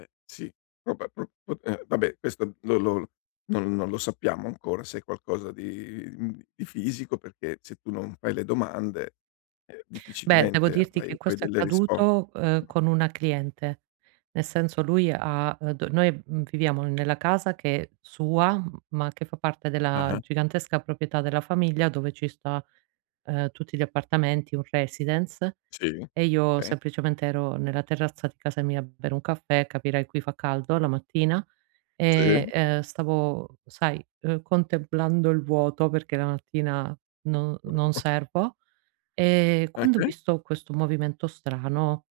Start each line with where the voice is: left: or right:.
left: Eh sì. Vabbè pro p ehm, vabbè questo non lo non non lo sappiamo ancora se è qualcosa di, mhmm, di fisico, perché se tu non fai le domande, ehm,
right: Beh, devo
left: difficilmente
right: dirti che
left: hai poi
right: questo è
left: delle rispo
right: accaduto, uhm, con una cliente. Nel senso lui ha, uhm, d noi, mhmm, viviamo nella casa che sua, ma che fa parte della
left: Ah-ah.
right: gigantesca proprietà della famiglia dove ci sta, ehm, tutti gli appartamenti, un residence,
left: Sì,
right: e io
left: okay.
right: semplicemente ero nella terrazza di casa mia a bere un caffè, capirai, qui fa caldo la mattina.
left: Sì.
right: E, ehm, stavo sai, uhm, contemplando il vuoto, perché la mattina non-non servo. Ehm,
left: Ah,
right: quando ho
left: sì?
right: visto questo movimento strano,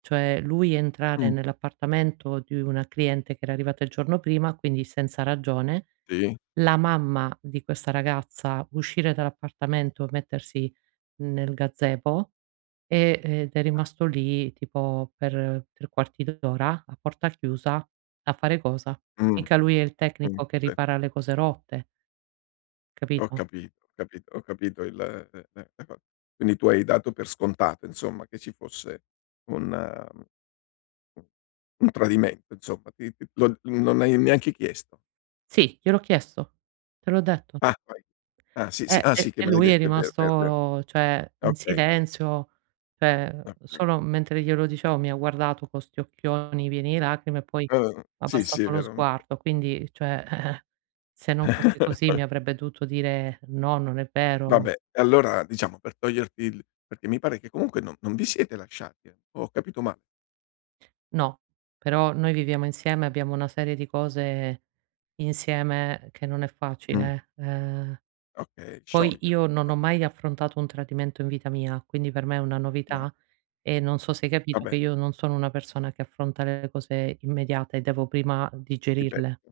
right: cioè lui entrare
left: Mh.
right: nell'appartamento di una cliente che era arrivata il giorno prima, quindi senza ragione,
left: Sì.
right: la mamma di questa ragazza uscire dall'appartamento, mettersi nel gazebo, ehm, ed è rimasto lì tipo per 3 quarti d'ora, a porta chiusa, a fare cosa?
left: Mh.
right: Mica lui è il
left: Mh,
right: tecnico che
left: sì.
right: ripara le cose rotte.
left: Ho
right: Capito?
left: capito, ho capito, ho capito il eh ehm, la co quindi tu hai dato per scontato insomma, che ci fosse un, uhm, un -un tradimento insomma, ti ti lo non hai neanche chiesto?
right: Sì, gliel'ho chiesto, te l'ho detto.
left: Ah, poi ah sì, sì.
right: Ehm,
left: Ah
right: e
left: sì, che
right: e
left: me l'hai
right: lui è
left: detto è vero, è vero, è vero.
right: rimasto cioè in
left: Okay.
right: silenzio, cioè
left: Ah, okay.
right: solo mentre glielo dicevo mi ha guardato con sti occhioni pieni di lacrime e poi
left: Uhm.
right: ha
left: Sì, sì, è
right: abbassato lo
left: vero. Mh
right: sguardo. Quindi, cioè eh-eh, se non fosse così mi avrebbe dovuto dire: "No, non è vero, n"
left: Vabbè e allora diciamo per toglierti il perché mi pare che comunque non non vi siete lasciati o ho capito ma
right: No, però noi viviamo insieme, abbiamo una serie di cose insieme che non è
left: Mh.
right: facile, eh. Ehm,
left: Okay,
right: poi
left: sciogliere
right: io non
left: insom
right: ho mai affrontato un tradimento in vita mia, quindi per me è una
left: No.
right: novità e non so se hai
left: Ah,
right: capito
left: beh.
right: che io non sono una persona che affronta le cose immediate, devo prima
left: Sì,
right: digerirle.
left: beh